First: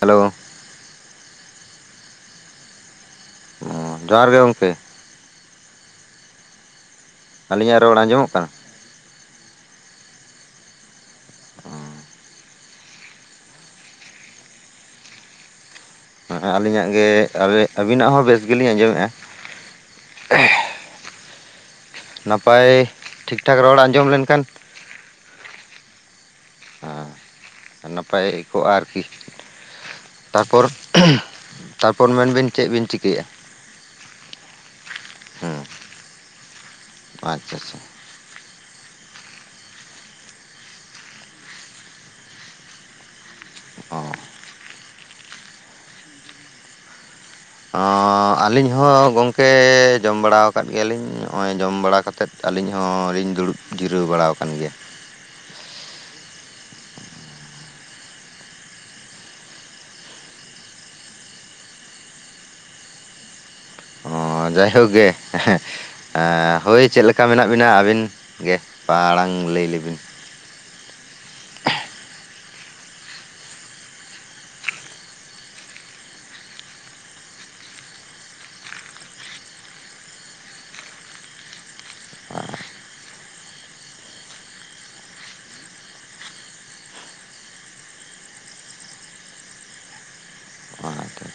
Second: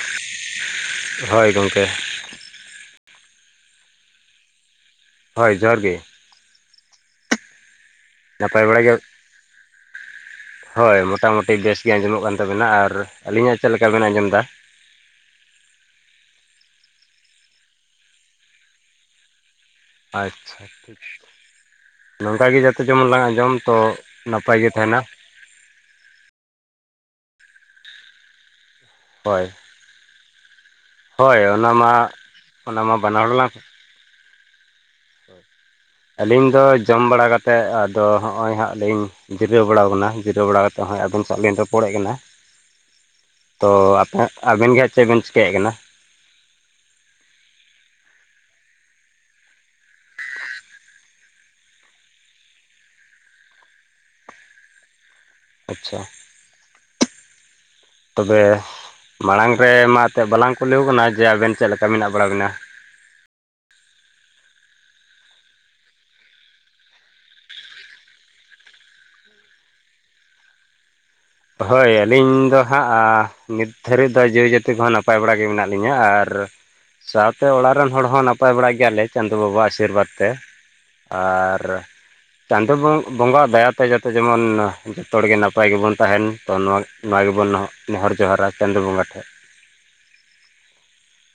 Hello ᱦᱳᱭ ᱜᱚᱝᱠᱮ ᱚ ᱡᱚᱦᱟᱨ ᱜᱮ ᱜᱚᱝᱠᱮ ᱦᱳᱭ ᱡᱚᱦᱟᱨ ᱜᱤ ᱟᱹᱞᱤᱧᱟᱜ ᱨᱚᱲ ᱟᱡᱚᱢᱚᱜ ᱱᱟᱯᱟᱭ ᱵᱟᱲᱟ ᱜᱮᱭᱟᱯ ᱦᱳᱭ ᱢᱳᱴᱟᱢᱩᱴᱤ ᱵᱮᱥ ᱜᱮ ᱟᱸᱡᱚᱢᱚᱜ ᱠᱟᱱ ᱛᱟᱵᱮᱱᱟ ᱟᱨ ᱟᱹᱞᱤᱧᱟᱜ ᱪᱮᱫᱞᱮᱠᱟ ᱵᱮᱱ ᱟᱸᱡᱚᱢᱫᱟ ᱟᱹᱞᱤᱧᱟᱜ ᱜᱮ ᱟᱹᱵᱤᱱ ᱟᱹᱵᱤᱱᱟᱜ ᱦᱚᱸ ᱵᱮᱥ ᱜᱮᱞᱤᱧ ᱟᱸᱡᱚᱢᱮᱜᱼᱟ ᱟᱪᱪᱷᱟ ᱱᱚᱝᱠᱟ ᱜᱮ ᱡᱟᱛᱮ ᱱᱟᱯᱟᱭ ᱡᱚᱢᱟ ᱡᱚᱢᱛᱚ ᱱᱟᱯᱟᱭ ᱜᱮ ᱛᱟᱦᱮᱱᱟ ᱟᱸ ᱱᱟᱯᱟᱭ ᱠᱚᱜ-ᱟ ᱟᱨᱠᱤ ᱦᱳᱭ ᱛᱟᱨᱯᱚᱨ ᱦᱳᱭ ᱚᱱᱟ ᱢᱟ ᱛᱟᱨᱯᱚᱨ ᱢᱮᱱᱵᱤᱱ ᱚᱱᱟ ᱪᱮᱫᱵᱤᱱ ᱢᱟ ᱵᱟᱱᱟ ᱪᱤᱠᱟᱹᱭᱟ ᱦᱚᱲ ᱞᱟᱝ ᱦᱮᱸ ᱟᱹᱞᱤᱧ ᱫᱚ ᱡᱚᱢ ᱵᱟᱲᱟ ᱠᱟᱛᱮ ᱟᱪᱪᱷᱟ ᱟᱪᱪᱷᱟ ᱟᱛ ᱫᱚ ᱦᱚᱜ-ᱚᱭ ᱦᱟᱸᱜ ᱞᱤᱧ ᱡᱤᱨᱟᱹᱣ ᱵᱟᱲᱟᱣ ᱟᱠᱟᱱᱟ ᱡᱤᱨᱟᱹᱣ ᱵᱟᱲᱟ ᱠᱟᱛᱮ ᱦᱟᱸᱜ ᱟᱹᱵᱤᱱ ᱥᱟᱶ ᱞᱤᱧ ᱨᱚᱯᱚᱲᱮᱫ ᱠᱟᱱᱟ [inaudible] ᱛᱚ ᱟᱯᱦᱟᱜ ᱟᱵᱮᱱ ᱜᱮᱦᱟᱸᱜ ᱪᱮᱫ ᱵᱮᱱ ᱪᱤᱠᱟᱹᱭ ᱠᱟᱱᱟ ᱚᱻ ᱟᱹᱞᱤᱧ ᱦᱚᱸ ᱜᱚᱝᱠᱮ ᱡᱚᱢ ᱵᱟᱲᱟ ᱟᱠᱟᱫ ᱜᱮᱭᱟᱞᱤᱧ ᱱᱚᱜ-ᱚᱭ ᱡᱚᱢ ᱵᱟᱲᱟ ᱠᱟᱛᱮᱫ ᱟᱹᱞᱤᱧ ᱦᱚᱸᱞᱤᱧ ᱫᱩᱲᱩᱵ ᱡᱤᱨᱟᱹᱣ ᱵᱟᱲᱟ ᱟᱠᱟᱱ ᱜᱮᱭᱟ ᱟᱪᱪᱷᱟ ᱛᱚᱵᱮ ᱢᱟᱲᱟᱝ ᱨᱮ ᱢᱟ ᱮᱛᱮᱫ ᱵᱟᱞᱟᱝ ᱠᱩᱞᱤᱣ ᱟᱠᱟᱱᱟ ᱡᱮ ᱟᱵᱮᱱ ᱪᱮᱫ ᱞᱮᱠᱟ ᱢᱮᱱᱟᱜ ᱵᱟᱲᱟ ᱵᱮᱱᱟ ᱚ ᱡᱟᱭᱦᱳᱠ ᱜᱮ ᱦᱳᱭ ᱪᱮᱫ ᱞᱮᱠᱟ ᱢᱮᱱᱟᱜ ᱵᱤᱱᱟ ᱟᱹᱵᱤᱱ ᱜᱮ ᱢᱟᱲᱟᱝ ᱞᱟᱹᱭ ᱞᱮᱵᱤᱱ ᱦᱳᱭ ᱟᱹᱞᱤᱧ ᱫᱚ ᱦᱟᱸᱜ ᱱᱤᱛ ᱫᱷᱟᱹᱨᱤᱡ ᱫᱚ ᱡᱤᱣᱤ ᱡᱟᱹᱛᱤ ᱠᱚᱦᱚᱸ ᱱᱟᱯᱟᱭ ᱵᱟᱲᱟ ᱜᱮ ᱢᱮᱱᱟᱜ ᱞᱤᱧᱟ ᱟᱨ ᱥᱟᱶᱛᱮ ᱚᱲᱟᱜ ᱨᱮᱱ ᱦᱚᱲ ᱦᱚᱸ ᱱᱟᱯᱟᱭ ᱵᱟᱲᱟ ᱜᱮᱭᱟᱞᱮ ᱪᱟᱸᱫᱚ ᱵᱟᱵᱟ ᱟᱜ ᱟᱥᱤᱨᱵᱟᱫᱽ ᱛᱮ ᱟᱨ ᱪᱟᱸᱫᱚ ᱵᱚᱸᱜᱟ ᱟᱜ ᱫᱟᱭᱟ ᱛᱮ ᱡᱟᱛᱮ ᱡᱮᱢᱚᱱ ᱡᱷᱚᱛᱚ ᱦᱚᱲ ᱜᱮ ᱱᱟᱯᱟᱭ ᱜᱮᱵᱚᱱ ᱛᱟᱦᱮᱱ ᱛᱚ ᱱᱚᱣᱟ ᱱᱚᱣᱟ ᱜᱮᱵᱚᱱ ᱱᱮᱦᱚᱨ ᱡᱚᱦᱟᱨᱟ ᱪᱟᱸᱫᱚ ᱵᱚᱸᱜᱟ ᱴᱷᱮᱱ ᱟᱪᱪᱷᱟ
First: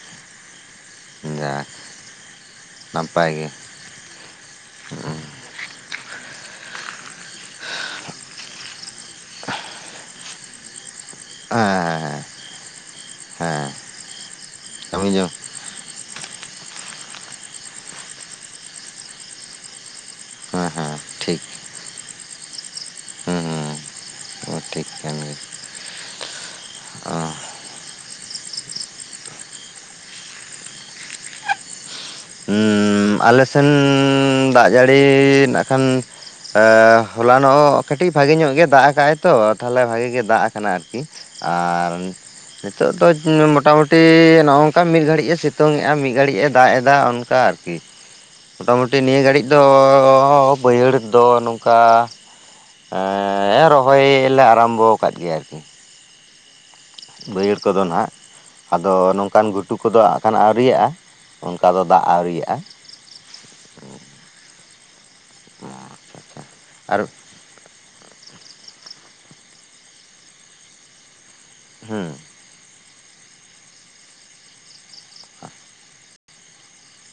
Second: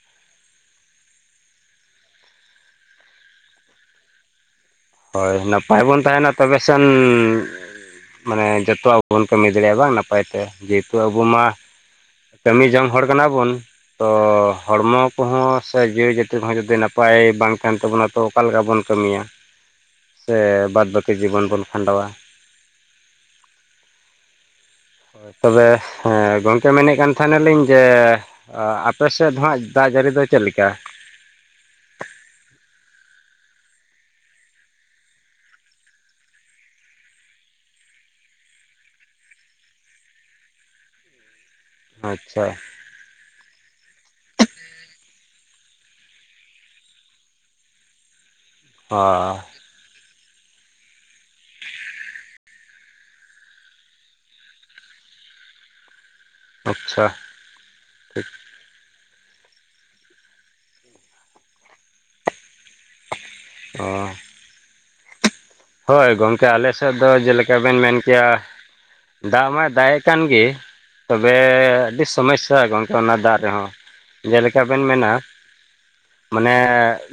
ᱡᱟᱠ ᱱᱟᱯᱟᱭ ᱜᱮ ᱦᱳᱭ ᱱᱟᱯᱟᱭ ᱵᱚᱱ ᱛᱟᱦᱮᱱᱟ ᱛᱚᱵᱮ ᱥᱮᱱ ᱢᱟᱱᱮ ᱡᱚᱛᱚ ᱟᱵᱚ ᱵᱚᱱ ᱠᱟᱹᱢᱤ ᱫᱟᱲᱮᱭᱟᱜ-ᱟ ᱵᱟᱝ ᱱᱟᱯᱟᱭ ᱛᱮ ᱡᱮᱦᱮᱛᱩ ᱟᱵᱚ ᱢᱟ ᱦᱮᱸ ᱦᱮᱸ ᱠᱟᱹᱢᱤ ᱡᱚᱝ ᱦᱚᱲ ᱠᱟᱱᱟ ᱵᱚᱱ ᱦᱮᱸ ᱛᱚ ᱦᱚᱲᱢᱚ ᱠᱟᱹᱢᱤ ᱡᱚᱝ ᱠᱚᱦᱚᱸ ᱥᱮ ᱡᱤᱣᱤ ᱡᱟᱹᱛᱤ ᱠᱚᱦᱚᱸ ᱡᱩᱫᱤ ᱱᱟᱯᱟᱭ ᱵᱟᱝ ᱛᱟᱦᱮᱱ ᱛᱟᱵᱚᱱᱟ ᱛᱚ ᱚᱠᱟ ᱞᱮ‌ᱠᱟ ᱵᱚᱱ ᱠᱟᱹᱢᱤᱭᱟ ᱥᱮ ᱦᱮᱸ ᱵᱟᱫᱽ ᱦᱮᱸ ᱵᱟᱹᱠᱤ ᱴᱷᱤᱠ ᱡᱤᱵᱚᱱ ᱵᱚᱱ ᱠᱷᱟᱸᱰᱟᱣᱟ ᱦᱩᱸ ᱦᱩᱸ ᱴᱷᱤᱠ ᱠᱟᱱ ᱜᱮᱭᱟ ᱛᱚᱵᱮ ᱦᱮᱸ ᱜᱚᱢᱠᱮ ᱢᱮᱱᱮᱫ ᱠᱟᱱ ᱛᱟᱦᱮᱱᱟ ᱞᱤᱧ ᱡᱮ ᱚ ᱟᱯᱮ ᱥᱮᱫ ᱫᱚ ᱦᱟᱜ ᱫᱟᱜ ᱡᱟᱹᱲᱤ ᱫᱚ ᱪᱮᱫ ᱞᱮᱠᱟ ᱦᱩᱸ ᱦᱩᱸ ᱟᱞᱮ ᱥᱮᱱ ᱫᱟᱜ ᱡᱟᱹᱲᱤ ᱱᱟᱜ ᱠᱷᱟᱱ ᱦᱚᱞᱟᱱᱚᱜ ᱠᱟᱹᱴᱤᱡ ᱵᱷᱟᱜᱤ ᱧᱚᱜ ᱜᱮ ᱫᱟᱜ ᱟᱠᱟᱜ ᱟᱭ ᱛᱚ ᱛᱟᱦᱞᱮ ᱵᱷᱟᱜᱤ ᱜᱮ ᱫᱟᱜ ᱠᱟᱱᱟ ᱟᱨᱠᱤ ᱟᱨ ᱟᱪᱪᱷᱟ ᱱᱤᱛᱚᱜ ᱫᱚ ᱢᱚᱴᱟᱢᱩᱴᱤ ᱱᱚᱜ-ᱚ ᱱᱚᱝᱠᱟ ᱢᱤᱫ ᱜᱷᱟᱹᱲᱤᱡ ᱮ ᱥᱤᱛᱩᱝ ᱮᱫᱟ ᱢᱤᱫ ᱜᱷᱟᱹᱲᱤᱡ ᱮ ᱫᱟᱜ ᱮᱫᱟ ᱚᱱᱠᱟ ᱟᱨᱠᱤ ᱟᱨᱠᱤ ᱢᱳᱴᱟᱢᱩᱴᱤ ᱱᱤᱭᱟᱹ ᱚ ᱜᱷᱟᱹᱲᱤᱡ ᱫᱚ ᱵᱟᱹᱭᱦᱟᱹᱲ ᱫᱚ ᱱᱚᱝᱠᱟ ᱮᱻ ᱨᱚᱦᱚᱭ ᱞᱮ ᱟᱨᱟᱢᱵᱚ ᱟᱠᱟᱫ ᱜᱮᱭᱟ ᱟᱨᱠᱤ ᱟᱪᱪᱷᱟ ᱵᱟᱹᱭᱦᱟᱹᱲ ᱠᱚᱫᱚ ᱱᱟᱦᱟᱜ ᱴᱷᱤᱠ ᱟᱫᱚ ᱱᱚᱝᱠᱟᱱ ᱜᱷᱩᱴᱩ ᱠᱚᱫᱚ ᱦᱟᱜ ᱠᱷᱟᱱ ᱟᱣᱨᱤᱭᱟᱜ-ᱟ ᱚᱱᱠᱟ ᱫᱚ ᱫᱟᱜ ᱟᱣᱨᱤᱭᱟᱜ-ᱟ ᱚ ᱦᱳᱭ ᱜᱚᱝᱠᱮ ᱟᱞᱮ ᱥᱮᱫ ᱟᱨ ᱫᱚ ᱡᱮᱞᱮᱠᱟ ᱵᱮᱱ ᱢᱮᱱ ᱠᱮᱭᱟ ᱫᱟᱜ ᱢᱟᱭ ᱫᱟᱜ ᱮᱫ ᱠᱟᱱ ᱜᱮ ᱛᱚᱵᱮ ᱟᱹᱰᱤ ᱦᱩᱸ ᱥᱚᱢᱚᱭᱥᱟ ᱜᱚᱝ ᱚᱱᱟ ᱫᱟᱜ ᱨᱮᱦᱚᱸ ᱡᱮᱞᱮᱠᱟ ᱵᱮᱱ ᱢᱮᱱᱟ ᱢᱟᱱᱮ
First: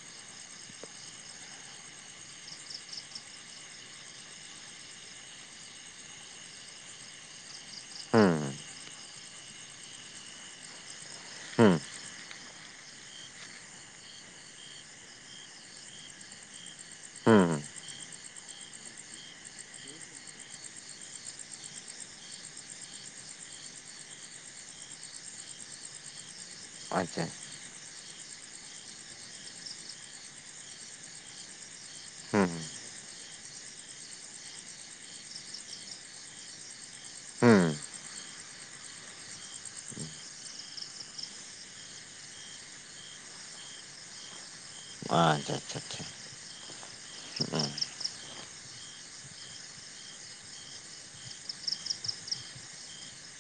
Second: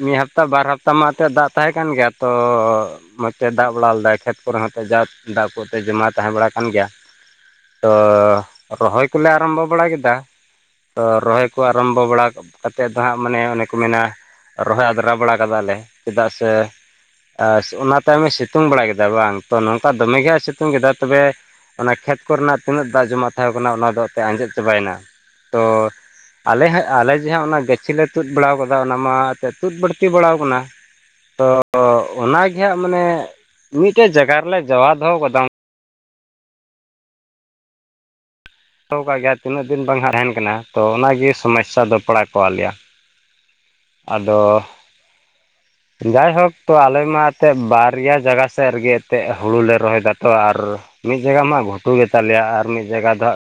ᱢᱤᱫ ᱦᱟᱯᱛᱟ ᱵᱟᱨ ᱦᱟᱯᱛᱟ ᱢᱟ ᱮᱛᱮᱜ ᱫᱟᱜ ᱛᱟᱦᱮᱸ ᱠᱟᱱ ᱜᱮᱭᱟ ᱛᱚ ᱢᱚᱡᱽ ᱛᱮ ᱫᱟᱜ ᱵᱟᱲᱟ ᱞᱮᱫᱟᱭ ᱠᱷᱮᱛ ᱠᱚᱨᱮ ᱦᱚᱸ ᱡᱟ ᱫᱟᱜ ᱠᱚᱛᱮ ᱡᱚᱢᱟ ᱛᱟᱦᱮᱸ ᱵᱟᱲᱟ ᱠᱟᱱ ᱜᱮᱭᱟ ᱾ ᱛᱚ ᱦᱩᱸ ᱨᱚᱦᱚᱭ ᱠᱚᱞᱮ ᱟᱨᱚᱢᱵᱚ ᱵᱟᱲᱟ ᱠᱮᱫᱟ ᱛᱚ ᱨᱚᱦᱚᱭ ᱠᱚ ᱦᱩᱸ ᱟᱨᱚᱢᱵᱚ ᱵᱟᱲᱟ ᱠᱟᱛᱮᱜ ᱫᱚ ᱦᱟᱸᱜ ᱢᱟᱱᱮ ᱚᱱᱮ ᱠᱚ ᱢᱮᱱᱟ ᱨᱚᱦᱚᱭ ᱟᱫᱽᱨᱟ ᱵᱟᱲᱟ ᱠᱟᱫᱟ ᱞᱮ ᱪᱮᱫᱟᱜ ᱥᱮ ᱮ ᱦᱩᱸ ᱚᱱᱟ ᱛᱟᱭᱚᱢᱮ ᱥᱤᱛᱩᱝ ᱵᱟᱲᱟ ᱠᱮᱫᱟ ᱵᱟᱝ ᱛᱚ ᱱᱚᱝᱠᱟ ᱫᱚᱢᱮ ᱜᱮ ᱦᱟᱜ ᱮ ᱥᱤᱛᱩᱝ ᱠᱮᱫᱟ ᱛᱚᱵᱮ ᱚᱱᱟ ᱠᱷᱮᱛ ᱠᱚᱨᱮᱱᱟᱜ ᱛᱤᱱᱟᱹᱜ ᱫᱟᱜ ᱡᱚᱢᱟᱜ ᱛᱟᱸᱦᱮᱣ ᱠᱟᱱᱟ ᱚᱱᱟ ᱫᱚ ᱮᱛᱮᱜ ᱟᱸᱡᱮᱫ ᱪᱟᱵᱟᱭᱮᱱᱟ ᱛᱚ ᱟᱞᱮ ᱦᱟᱸᱜ ᱟᱞᱮ ᱟᱪᱪᱷᱟ ᱡᱮ ᱦᱟᱸᱜ ᱚᱱᱟ ᱜᱟᱹᱪᱷᱤ ᱞᱮ ᱛᱩᱫ ᱵᱟᱲ ᱟᱠᱟᱫᱟ ᱚᱱᱟ ᱢᱟ ᱮᱛᱮᱜ ᱛᱩᱫ ᱵᱟᱹᱲᱛᱤ ᱵᱟᱲᱟᱣ ᱟᱠᱟᱱᱟ ᱛᱚ ᱚᱱᱟ ᱦᱩᱸ ᱜᱮ ᱦᱟᱜ ᱢᱟᱱᱮ ᱢᱤᱫᱴᱮᱡ ᱡᱟᱜᱟ ᱨᱮᱞᱮ ᱡᱟᱣᱟ ᱫᱚᱦᱚ ᱟᱠᱟᱫᱟ ᱦᱩᱸ ᱯᱷᱚᱴᱚ ᱠᱟᱜ ᱜᱮᱭᱟ ᱛᱤᱱᱟᱹᱜ ᱫᱤᱱ ᱵᱟᱝ ᱦᱟᱸᱜ ᱛᱟᱦᱮᱱ ᱠᱟᱱᱟ ᱛᱚ ᱚᱱᱟ ᱜᱮ ᱥᱚᱢᱚᱭᱥᱟ ᱫᱚ ᱯᱟᱲᱟᱣ ᱠᱟᱣᱟᱜ ᱞᱮᱭᱟ ᱟᱫᱚ ᱟᱪᱪᱷᱟ ᱟᱪᱪᱷᱟ ᱡᱟᱭ ᱦᱳᱠ ᱛᱚ ᱟᱞᱮ ᱢᱟ ᱮᱛᱮᱜ ᱵᱟᱨᱭᱟ ᱡᱟᱜᱟ ᱥᱮᱫ ᱨᱮᱜᱮ ᱮᱛᱮᱜ ᱦᱩᱲᱩ ᱞᱮ ᱨᱚᱦᱚᱭ ᱮᱫᱟ ᱛᱚ ᱟᱨ ᱢᱤᱫ ᱡᱟᱭᱜᱟ ᱢᱟ ᱜᱷᱩᱴᱩ ᱜᱮ ᱛᱟᱞᱮᱭᱟ ᱟᱨ ᱢᱤᱫ ᱡᱟᱭᱜᱟ ᱫᱚ ᱦᱟᱜ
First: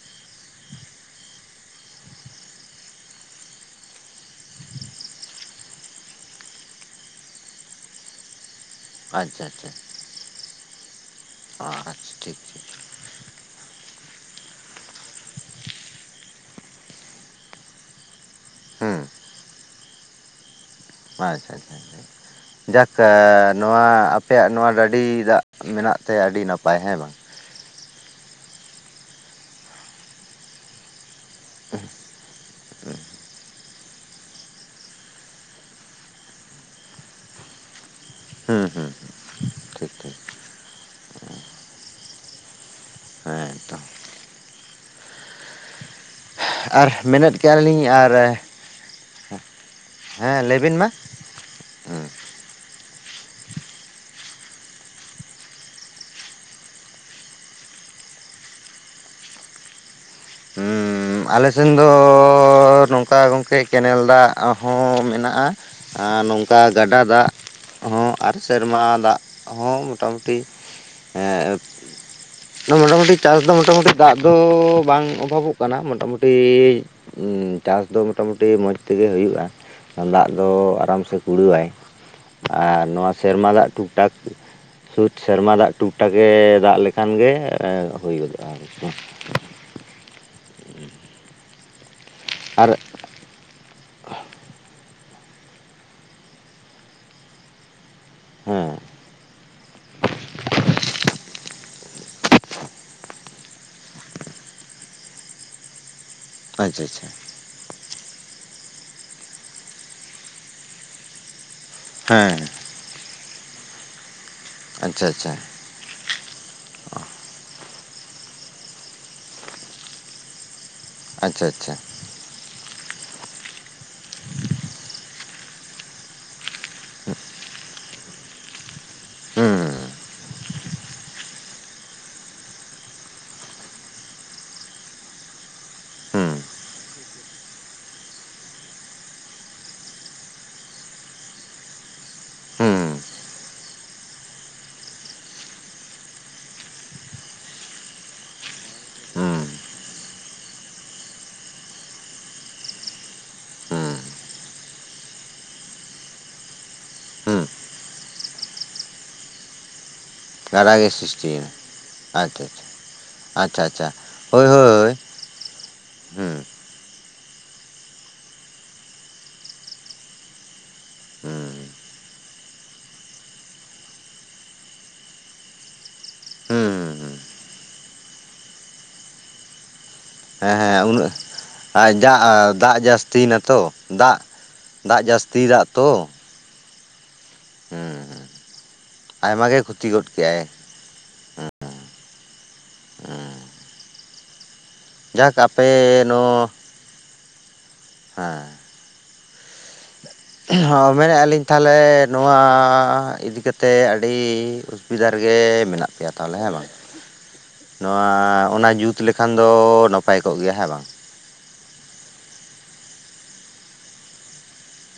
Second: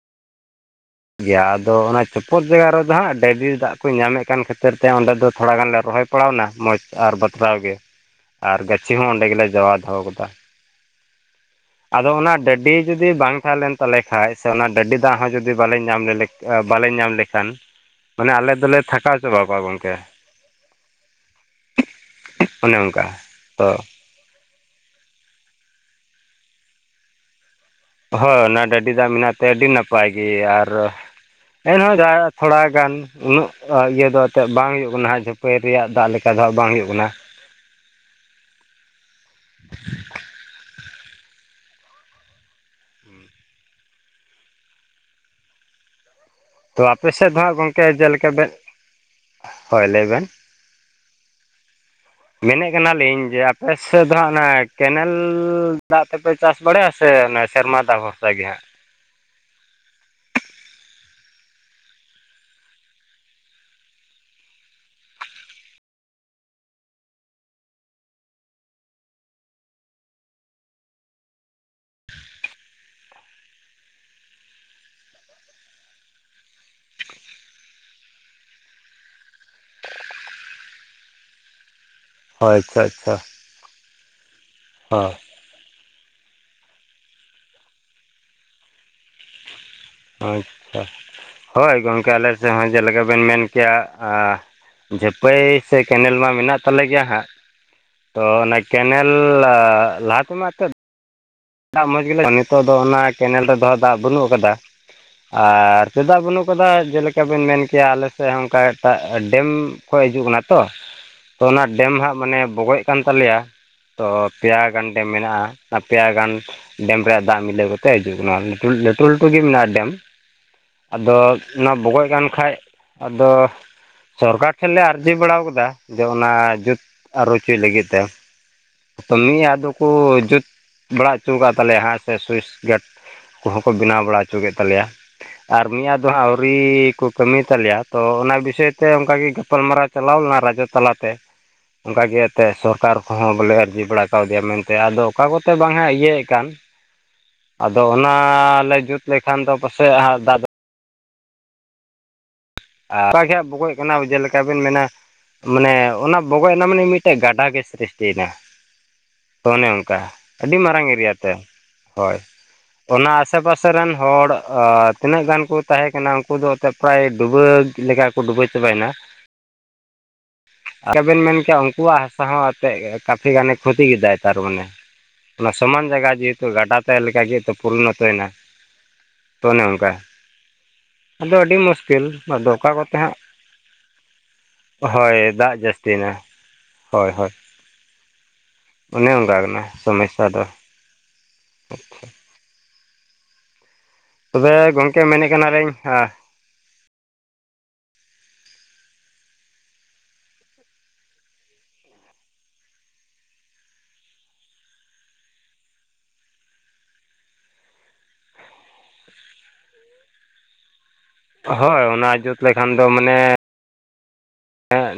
ᱜᱮᱭᱟ ᱟᱫᱚ ᱚᱱᱟ ᱪᱚᱯᱚᱫ ᱡᱟᱭᱜᱟ ᱨᱮᱫᱚ ᱦᱟᱸᱜ ᱰᱟᱹᱵᱤ ᱫᱟᱜ ᱠᱚ ᱧᱟᱢᱮᱫ ᱠᱟᱱ ᱠᱷᱟᱹᱛᱤᱨ ᱛᱮ ᱚᱸᱰᱮ ᱫᱚ ᱛᱷᱚᱲᱟ ᱜᱟᱱ ᱞᱮ ᱨᱚᱦᱚᱭ ᱥᱟᱯᱲᱟᱣ ᱱᱟ ᱢᱚᱡᱽ ᱟᱨ ᱵᱟᱛᱨᱟᱣ ᱜᱮ ᱾ [unintelligible] ᱟᱨ ᱜᱟᱹᱪᱷᱤ ᱦᱚᱸ ᱚᱸᱰᱮ ᱜᱮᱞᱮ ᱟᱪᱪᱷᱟ ᱟᱪᱪᱷᱟ ᱟᱪᱪᱷᱟ ᱡᱟᱣᱟ ᱫᱚᱦᱚᱣ ᱠᱟᱫᱟ, ᱟᱪᱪᱷᱟ ᱟᱫᱚ ᱚᱱᱟ ᱴᱷᱤᱠ ᱴᱷᱤᱠ ᱰᱟᱹᱰᱤᱼᱼ ᱡᱩᱫᱤ ᱵᱟᱝ ᱛᱟᱦᱮᱸ ᱞᱮᱱ ᱛᱟᱞᱮ ᱠᱷᱟᱡ, ᱥᱮ ᱚᱱᱟ ᱰᱟᱹᱰᱤ ᱫᱟᱜ ᱦᱚᱸ ᱡᱩᱫᱤ ᱵᱟᱞᱮ ᱧᱟᱢ ᱞᱮᱞᱮ ᱟᱹ ᱵᱟᱞᱮ ᱧᱟᱢ ᱞᱮᱠᱷᱟᱱᱼᱼ ᱢᱟᱱᱮ ᱟᱞᱮ ᱫᱚᱞᱮ ᱦᱩᱸ ᱛᱷᱟᱠᱟᱣ ᱪᱟᱵᱟ ᱠᱚᱜᱼᱟ ᱜᱚᱝᱠᱮ ᱾ ᱟᱪᱪᱷᱟ ᱟᱪᱪᱷᱟ ᱟᱪᱪᱷᱟ, ᱚᱱᱮ ᱪᱮᱫᱟᱜ ᱚᱱᱠᱟ ᱥᱮ ᱛᱚ ᱱᱚᱣᱟᱼᱼ ᱟᱯᱮᱭᱟᱜ ᱱᱚᱣᱟ ᱰᱟᱹᱰᱤ ᱫᱟᱜ ᱢᱮᱱᱟᱜ ᱛᱮ ᱟᱹᱰᱤ ᱱᱟᱯᱟᱭ ᱦᱮᱸ ᱵᱟᱝ ᱾ ᱦᱳᱭ ᱚᱱᱟ ᱰᱟᱹᱰᱤ ᱫᱟᱜ ᱢᱮᱱᱟᱜ ᱛᱮ ᱟᱹᱰᱤ ᱱᱟᱯᱟᱭ ᱜᱮ, ᱟᱨᱼᱼ ᱮᱱᱦᱚᱸ ᱡᱟ ᱛᱷᱚᱲᱟ ᱜᱟᱱ ᱩᱱᱟᱹᱜ ᱤᱭᱟᱹ ᱫᱚ ᱮᱱᱛᱮᱫ ᱵᱟᱝ ᱦᱩᱭᱩᱜ ᱠᱟᱱᱟ ᱟᱡ ᱦᱚᱸᱼᱼ ᱡᱷᱟᱹᱯᱟᱹᱭ ᱨᱮᱭᱟᱜ ᱫᱟᱜ ᱞᱮᱠᱟ ᱫᱚ ᱦᱟᱸᱜ ᱵᱟᱝ ᱦᱩᱭᱩᱜ ᱠᱟᱱᱟ ᱾ ᱦᱩᱸ ᱦᱩᱸ ᱾ ᱦᱮᱸ ᱛᱚ ᱛᱚ ᱟᱨ ᱟᱯᱮ ᱥᱮᱫ ᱢᱮᱱᱮᱫ ᱫᱚ ᱦᱟᱸᱜ ᱠᱮᱭᱟᱞᱤᱧ ᱜᱚᱢᱠᱮ ᱟᱨᱼᱼ ᱡᱮᱞᱮᱠᱟ ᱵᱮᱱ ᱦᱳᱭ ᱞᱟᱹᱭ ᱵᱮᱱᱼᱼ ᱦᱩ [unintelligible] ᱢᱮᱱᱮᱜ ᱠᱟᱱᱟᱞᱤᱧ ᱡᱮ ᱟᱯᱮ ᱥᱮᱫ ᱫᱚ ᱦᱟᱸᱜ ᱚᱱᱟ ᱠᱮᱱᱮᱞᱻ ᱫᱟᱜ ᱛᱮᱼᱼ [inaudible] ᱯᱮ ᱪᱟᱥ ᱵᱟᱲᱟᱭᱟ ᱥᱮ ᱚᱱᱮ ᱥᱮᱨᱢᱟ ᱫᱟᱜ ᱵᱷᱚᱨᱥᱟ ᱜᱮ ᱦᱟᱸᱜᱼᱼ ᱦᱩᱸ ᱦᱩᱸ, ᱟᱞᱮ ᱥᱮᱱ ᱫᱚᱻ ᱱᱚᱝᱠᱟ ᱜᱚᱝᱠᱮ ᱠᱮᱱᱮᱞ ᱫᱟᱜ ᱦᱚᱸ ᱢᱮᱱᱟᱜᱼᱟ ᱾ ᱟᱨ ᱱᱚᱝᱠᱟ ᱜᱟᱰᱟ ᱫᱟᱜᱼᱼ ᱦᱚᱸ ᱟᱨ ᱥᱮᱨᱢᱟ ᱫᱟᱜ ᱦᱚᱸ ᱢᱳᱴᱟᱢᱩᱴᱤ ᱮᱸᱜᱼᱼ ᱢᱚᱴᱟᱢᱩᱴᱤ [unintelligible] ᱪᱟᱥ ᱫᱚ ᱢᱚᱴᱟᱢᱩᱴᱤ ᱫᱟᱜ ᱫᱚ ᱵᱟᱝ ᱚᱵᱷᱟᱵᱚᱜᱼᱼ ᱚᱱᱟᱦ [unintelligible] ᱢᱚᱴᱟᱢᱩᱴᱤ ᱩᱸ ᱪᱟᱥ ᱫᱚ ᱢᱚᱴᱟᱢᱩᱴᱤ ᱢᱚᱡᱽ ᱛᱮᱜᱮ ᱦᱩᱭᱩᱜᱼᱟ᱾ ᱫᱟᱜ ᱫᱚ ᱟᱨᱟᱢ ᱥᱮ ᱠᱩᱲᱟᱹᱣᱟᱭ ᱾ ᱦᱳᱭ ᱟᱪᱪᱷᱟ ᱟᱨ ᱱᱚᱣᱟ ᱟᱪᱪᱷᱟ ᱥᱮᱨᱢᱟ ᱫᱟᱜ ᱴᱩᱠᱼ ᱴᱟᱠ, ᱥᱩᱫᱽᱼᱼ ᱦᱳᱭ ᱥᱮᱨᱢᱟ ᱫᱟᱜ ᱴᱩᱠᱴᱟᱠᱮ ᱫᱟᱜ ᱞᱮᱠᱷᱟᱱ ᱜᱮ ᱮ ᱦᱩᱭ ᱜᱚᱫᱚᱜᱼᱟ ᱟᱨᱠᱤ ᱾ ᱟᱪᱪᱷᱟ, ᱦᱳᱭ ᱜᱚᱝᱠᱮ ᱟᱞᱮ ᱥᱮᱫ ᱟᱨ ᱦᱚᱸ ᱡᱮᱞᱮᱠᱟᱼᱼ ᱵᱮᱱ ᱢᱮᱱ ᱠᱮᱭᱟ ᱟᱸ ᱡᱷᱟᱹᱯᱟᱹᱭ ᱥᱮ ᱠᱮᱱᱮᱞ ᱢᱟ ᱢᱮᱱᱟᱜ ᱛᱟᱞᱮ ᱜᱮᱭᱟ ᱦᱟᱸᱜᱼᱼ ᱛᱚ ᱚᱱᱟ ᱦᱮᱸ ᱠᱮᱱᱮᱞᱻ ᱞᱟᱦᱟ ᱛᱮᱢᱟ ᱮᱱᱛᱮᱫ [unintelligible] ᱫᱟᱜ ᱢᱚᱡᱽ ᱜᱮᱞᱮ ᱱᱤᱛᱚᱜ ᱫᱚ ᱚᱱᱟ ᱠᱮᱱᱮᱞ ᱨᱮᱫᱚ ᱦᱟᱸᱜ ᱫᱟᱜ ᱵᱟᱹᱱᱩᱜ ᱟᱠᱟᱫᱟ ᱾ ᱟᱨᱼᱼ ᱪᱮᱫᱟᱜ ᱵᱟᱹᱱᱩᱜ ᱠᱟᱫᱟ ᱟᱪᱪᱷᱟ ᱟᱪᱪᱷᱟ ᱡᱮᱞᱮᱠᱟᱼᱼ ᱵᱮᱱ ᱢᱮᱱ ᱠᱮᱜᱼᱟ ᱟᱞᱮ ᱥᱮᱫ ᱦᱚᱸ ᱚᱱᱠᱟ ᱮᱴᱟᱜ ᱰᱮᱢ ᱠᱷᱚᱡ ᱦᱤᱡᱩᱜ ᱠᱟᱱᱟ ᱛᱚ ᱾ ᱛᱚ ᱚᱱᱟ ᱰᱮᱢ ᱦᱟᱸᱜ ᱦᱮᱸ ᱢᱟᱱᱮ ᱵᱚᱜᱚᱡ ᱠᱟᱱ ᱛᱟᱞᱮᱭᱟ, ᱛᱚ ᱯᱮᱭᱟ ᱜᱟᱱ ᱰᱮᱢ ᱟᱪᱪᱷᱟ ᱟᱪᱪᱷᱟ ᱢᱮᱱᱟᱜᱼᱟ ᱾ ᱱᱟ [unintelligible] ᱯᱮᱭᱟ ᱜᱟᱱ ᱾ ᱰᱮᱢ ᱨᱮᱭᱟᱜ ᱫᱟᱜ ᱢᱤᱞᱟᱹᱣ ᱠᱟᱛᱮᱜ ᱦᱤᱡᱩᱜ ᱠᱟᱱᱟ, ᱞᱟᱹᱴᱩ ᱞᱟᱹᱴᱩ ᱜᱮ ᱢᱮᱱᱟᱜᱼᱟ ᱾ ᱰᱮᱢ ᱟᱫᱚ ᱟᱪᱪᱷᱟ ᱚᱱᱟ ᱟᱪᱪᱷᱟ ᱵᱚᱜᱚᱡ ᱠᱟᱱ ᱠᱷᱟᱡ, ᱟᱫᱚᱼᱼ ᱥᱚᱨᱠᱟᱨ ᱴᱷᱮᱱ ᱞᱮ ᱟᱨᱡᱤ ᱵᱟᱲᱟᱣ ᱠᱟᱫᱟ ᱡᱮ ᱚᱱᱟ ᱡᱩᱛ ᱟᱹᱨᱩ ᱦᱚᱪᱚᱭ ᱞᱟᱹᱜᱤᱫ ᱛᱮ ᱾ ᱢᱤᱫ ᱟᱫᱚ ᱦᱩᱸ ᱠᱩ ᱡᱩᱛ ᱵᱟᱲᱟ ᱦᱚᱪᱚ ᱠᱟᱫ ᱛᱟᱞᱮᱭᱟ ᱦᱟᱸᱜ ᱥᱮ ᱥᱩᱭᱤᱥ ᱜᱮᱴ ᱾ ᱠᱚᱦᱚᱸ ᱠᱚ ᱵᱮᱱᱟᱣ ᱵᱟᱲᱟ ᱦᱚᱪᱚ ᱠᱮᱫ ᱛᱟᱞᱮᱭᱟ ᱾ ᱟᱨ ᱢᱤᱭᱟ [unintelligible] ᱫᱚ ᱦᱟᱸᱜ ᱦᱩᱸ ᱟᱹᱣᱨᱤ ᱠᱚ ᱠᱟᱹᱢᱤ ᱛᱟᱞᱮᱭᱟ ᱛᱚ ᱚᱱᱟ ᱵᱤᱥᱚᱭ ᱛᱮ ᱚᱱᱠᱟᱜᱮ ᱜᱟᱯᱟᱞ ᱢᱟᱨᱟᱣᱼᱼ ᱪᱟᱞᱟᱣ ᱞᱮᱱᱟ ᱨᱟᱡᱚ ᱛᱟᱞᱟᱛᱮ ᱾ ᱚᱱᱠᱟ ᱜᱮ ᱮᱱᱛᱮᱫ ᱦᱩᱸ ᱥᱚᱨᱠᱟᱨ ᱠᱚᱦᱚᱸ ᱵᱚᱞᱮ ᱟᱨᱡᱤ ᱵᱟᱲᱟ ᱠᱟᱣᱫᱮᱭᱟ ᱢᱮᱱᱛᱮ ᱟᱫᱚ ᱚᱠᱟ ᱠᱚᱛᱮ ᱵᱟᱝ ᱦᱟᱸᱜ ᱮᱭ ᱤᱭᱟᱹᱭᱼᱼ ᱠᱟᱱ, ᱟᱫᱚ ᱚᱱᱟ ᱞᱮ ᱡᱩᱛ ᱞᱮᱠᱷᱟᱱ ᱦᱩᱸ ᱫᱚ ᱯᱟᱥᱮᱡ ᱦᱟᱸᱜ ᱫᱟᱜ ᱫᱚᱼᱼ ᱟᱨᱟ [unintelligible] ᱜᱮ ᱵᱚᱜᱚᱡ ᱠᱟᱱᱟ ᱦᱩᱸ ᱪᱮᱫ ᱞᱮᱠᱟ ᱵᱮᱱ ᱢᱮᱱᱟᱼᱼ ᱢᱟᱱᱮ ᱚᱱᱟ ᱵᱚᱜᱚᱡ ᱮᱱᱟ ᱢᱟᱱᱮ ᱢᱤᱫᱴᱮᱡ ᱦᱩᱸ ᱜᱟᱰᱟ ᱜᱮ ᱥᱨᱤᱥᱴᱤᱭᱮᱱᱟ ᱾ ᱛᱚ ᱚᱱᱮ ᱚᱱᱠᱟ, ᱟᱹᱰᱤ ᱜᱟᱰᱟ ᱢᱟᱨᱟᱝ ᱜᱮ ᱮᱨᱤᱭᱟ ᱛᱮ ᱥᱨᱤᱥᱴᱤᱭᱮᱱᱟ ᱾ ᱦᱳᱭ, ᱟᱪᱪᱷᱟ ᱚᱱᱟ ᱟᱥᱮ ᱟᱪᱪᱷᱟ ᱟᱪᱪᱷᱟ ᱟᱪᱪᱷᱟ ᱯᱟᱥᱮᱨᱮᱱ ᱦᱚᱲ ᱦᱳᱭ ᱚ ᱦᱳᱭ ᱛᱤᱱᱟᱹᱜ ᱜᱟᱱ ᱠᱚᱼᱼ ᱛᱟᱦᱮᱸ ᱠᱟᱱᱟ ᱩᱱᱠᱩ ᱦᱩᱸ ᱫᱚ ᱮᱱᱛᱮᱫ ᱯᱨᱟᱭ ᱰᱩᱵᱟᱹᱣ ᱞᱮᱠᱟ ᱠᱚ ᱰᱩᱵᱟᱹᱣ ᱪᱟᱵᱟᱭᱮᱱᱟ ᱾ [unintelligible] ᱟᱨ ᱵᱮᱱ ᱦᱩᱸ ᱢᱮᱱᱠᱮᱭᱟ ᱩᱱᱠᱩᱣᱟᱜ ᱦᱟᱥᱟ ᱦᱚᱸ ᱮᱱᱛᱮ ᱮ ᱠᱟᱯᱷᱤ ᱜᱟᱱᱮ ᱠᱷᱚᱛᱤ ᱠᱮᱫᱟᱭ ᱛᱟᱨᱢᱟᱱᱮ ᱾ ᱚᱱᱟ ᱥᱚᱢᱟᱱ ᱡᱟᱭᱜᱟ ᱡᱮᱦᱮᱛᱩ ᱦᱩᱸ ᱜᱟᱰᱟ ᱛᱟᱦᱮᱸ ᱦᱩᱸ ᱞᱮᱠᱟ ᱜᱮ ᱛᱚ ᱯᱚᱨᱤᱱᱚᱛᱚᱭᱮᱱᱟ᱾ ᱛᱚ ᱚᱱᱮ ᱚᱱᱠᱟ ᱦᱮᱸ ᱦᱮᱸ ᱟᱫᱚ ᱟᱹᱰᱤ ᱢᱩᱥᱠᱤᱞ ᱟᱫᱚ ᱩᱱᱟᱹᱜ ᱚᱠᱟ ᱫᱟᱜ ᱠᱚᱛᱮ ᱦᱟᱸᱜ ᱡᱟᱹᱥᱛᱤ ᱱᱟᱛᱚ ᱫᱟᱜ ᱫᱟᱜ ᱡᱟᱹᱥᱛᱤ ᱫᱟᱜ ᱛᱚ ᱦᱚᱭ ᱦᱚᱭ ᱦᱩᱸ ᱚᱱᱮ ᱚᱱᱠᱟ ᱟᱭᱢᱟ ᱠᱟᱱᱟ ᱜᱮ ᱠᱷᱚᱛᱤ ᱜᱚᱫ ᱥᱚᱢᱚᱥᱥᱟ ᱫᱚ [inaudible] ᱟᱻ ᱛᱚᱵᱮ ᱮᱠ ᱡᱟᱠ ᱟᱯᱮ ᱱᱚᱜ ᱦᱮᱸ ᱦᱚᱸ ᱢᱮᱱᱮᱫᱼᱟ ᱞᱤᱧ ᱛᱟᱦᱚᱞᱮ ᱱᱚᱣᱟ ᱤᱫᱤ ᱠᱟᱛᱮᱫ ᱟᱹᱰᱤ ᱚᱥᱩᱵᱤᱫᱟ ᱨᱮᱜᱮ ᱢᱮᱱᱟᱜ ᱯᱮᱭᱟ ᱛᱟᱦᱚᱞᱮ ᱦᱮᱸ ᱵᱟᱝ ᱱᱚᱣᱟ ᱚᱱᱟ ᱡᱩᱛ ᱞᱮᱠᱷᱟᱱ ᱫᱚ ᱱᱟᱯᱟᱭ ᱠᱚᱜ ᱜᱮᱭᱟ ᱦᱮᱸ ᱵᱟᱝ ᱦᱚᱭ ᱚᱱᱟ ᱡᱩᱛ ᱞᱮᱠᱷᱟᱱ ᱫᱚ ᱢᱟᱱᱮ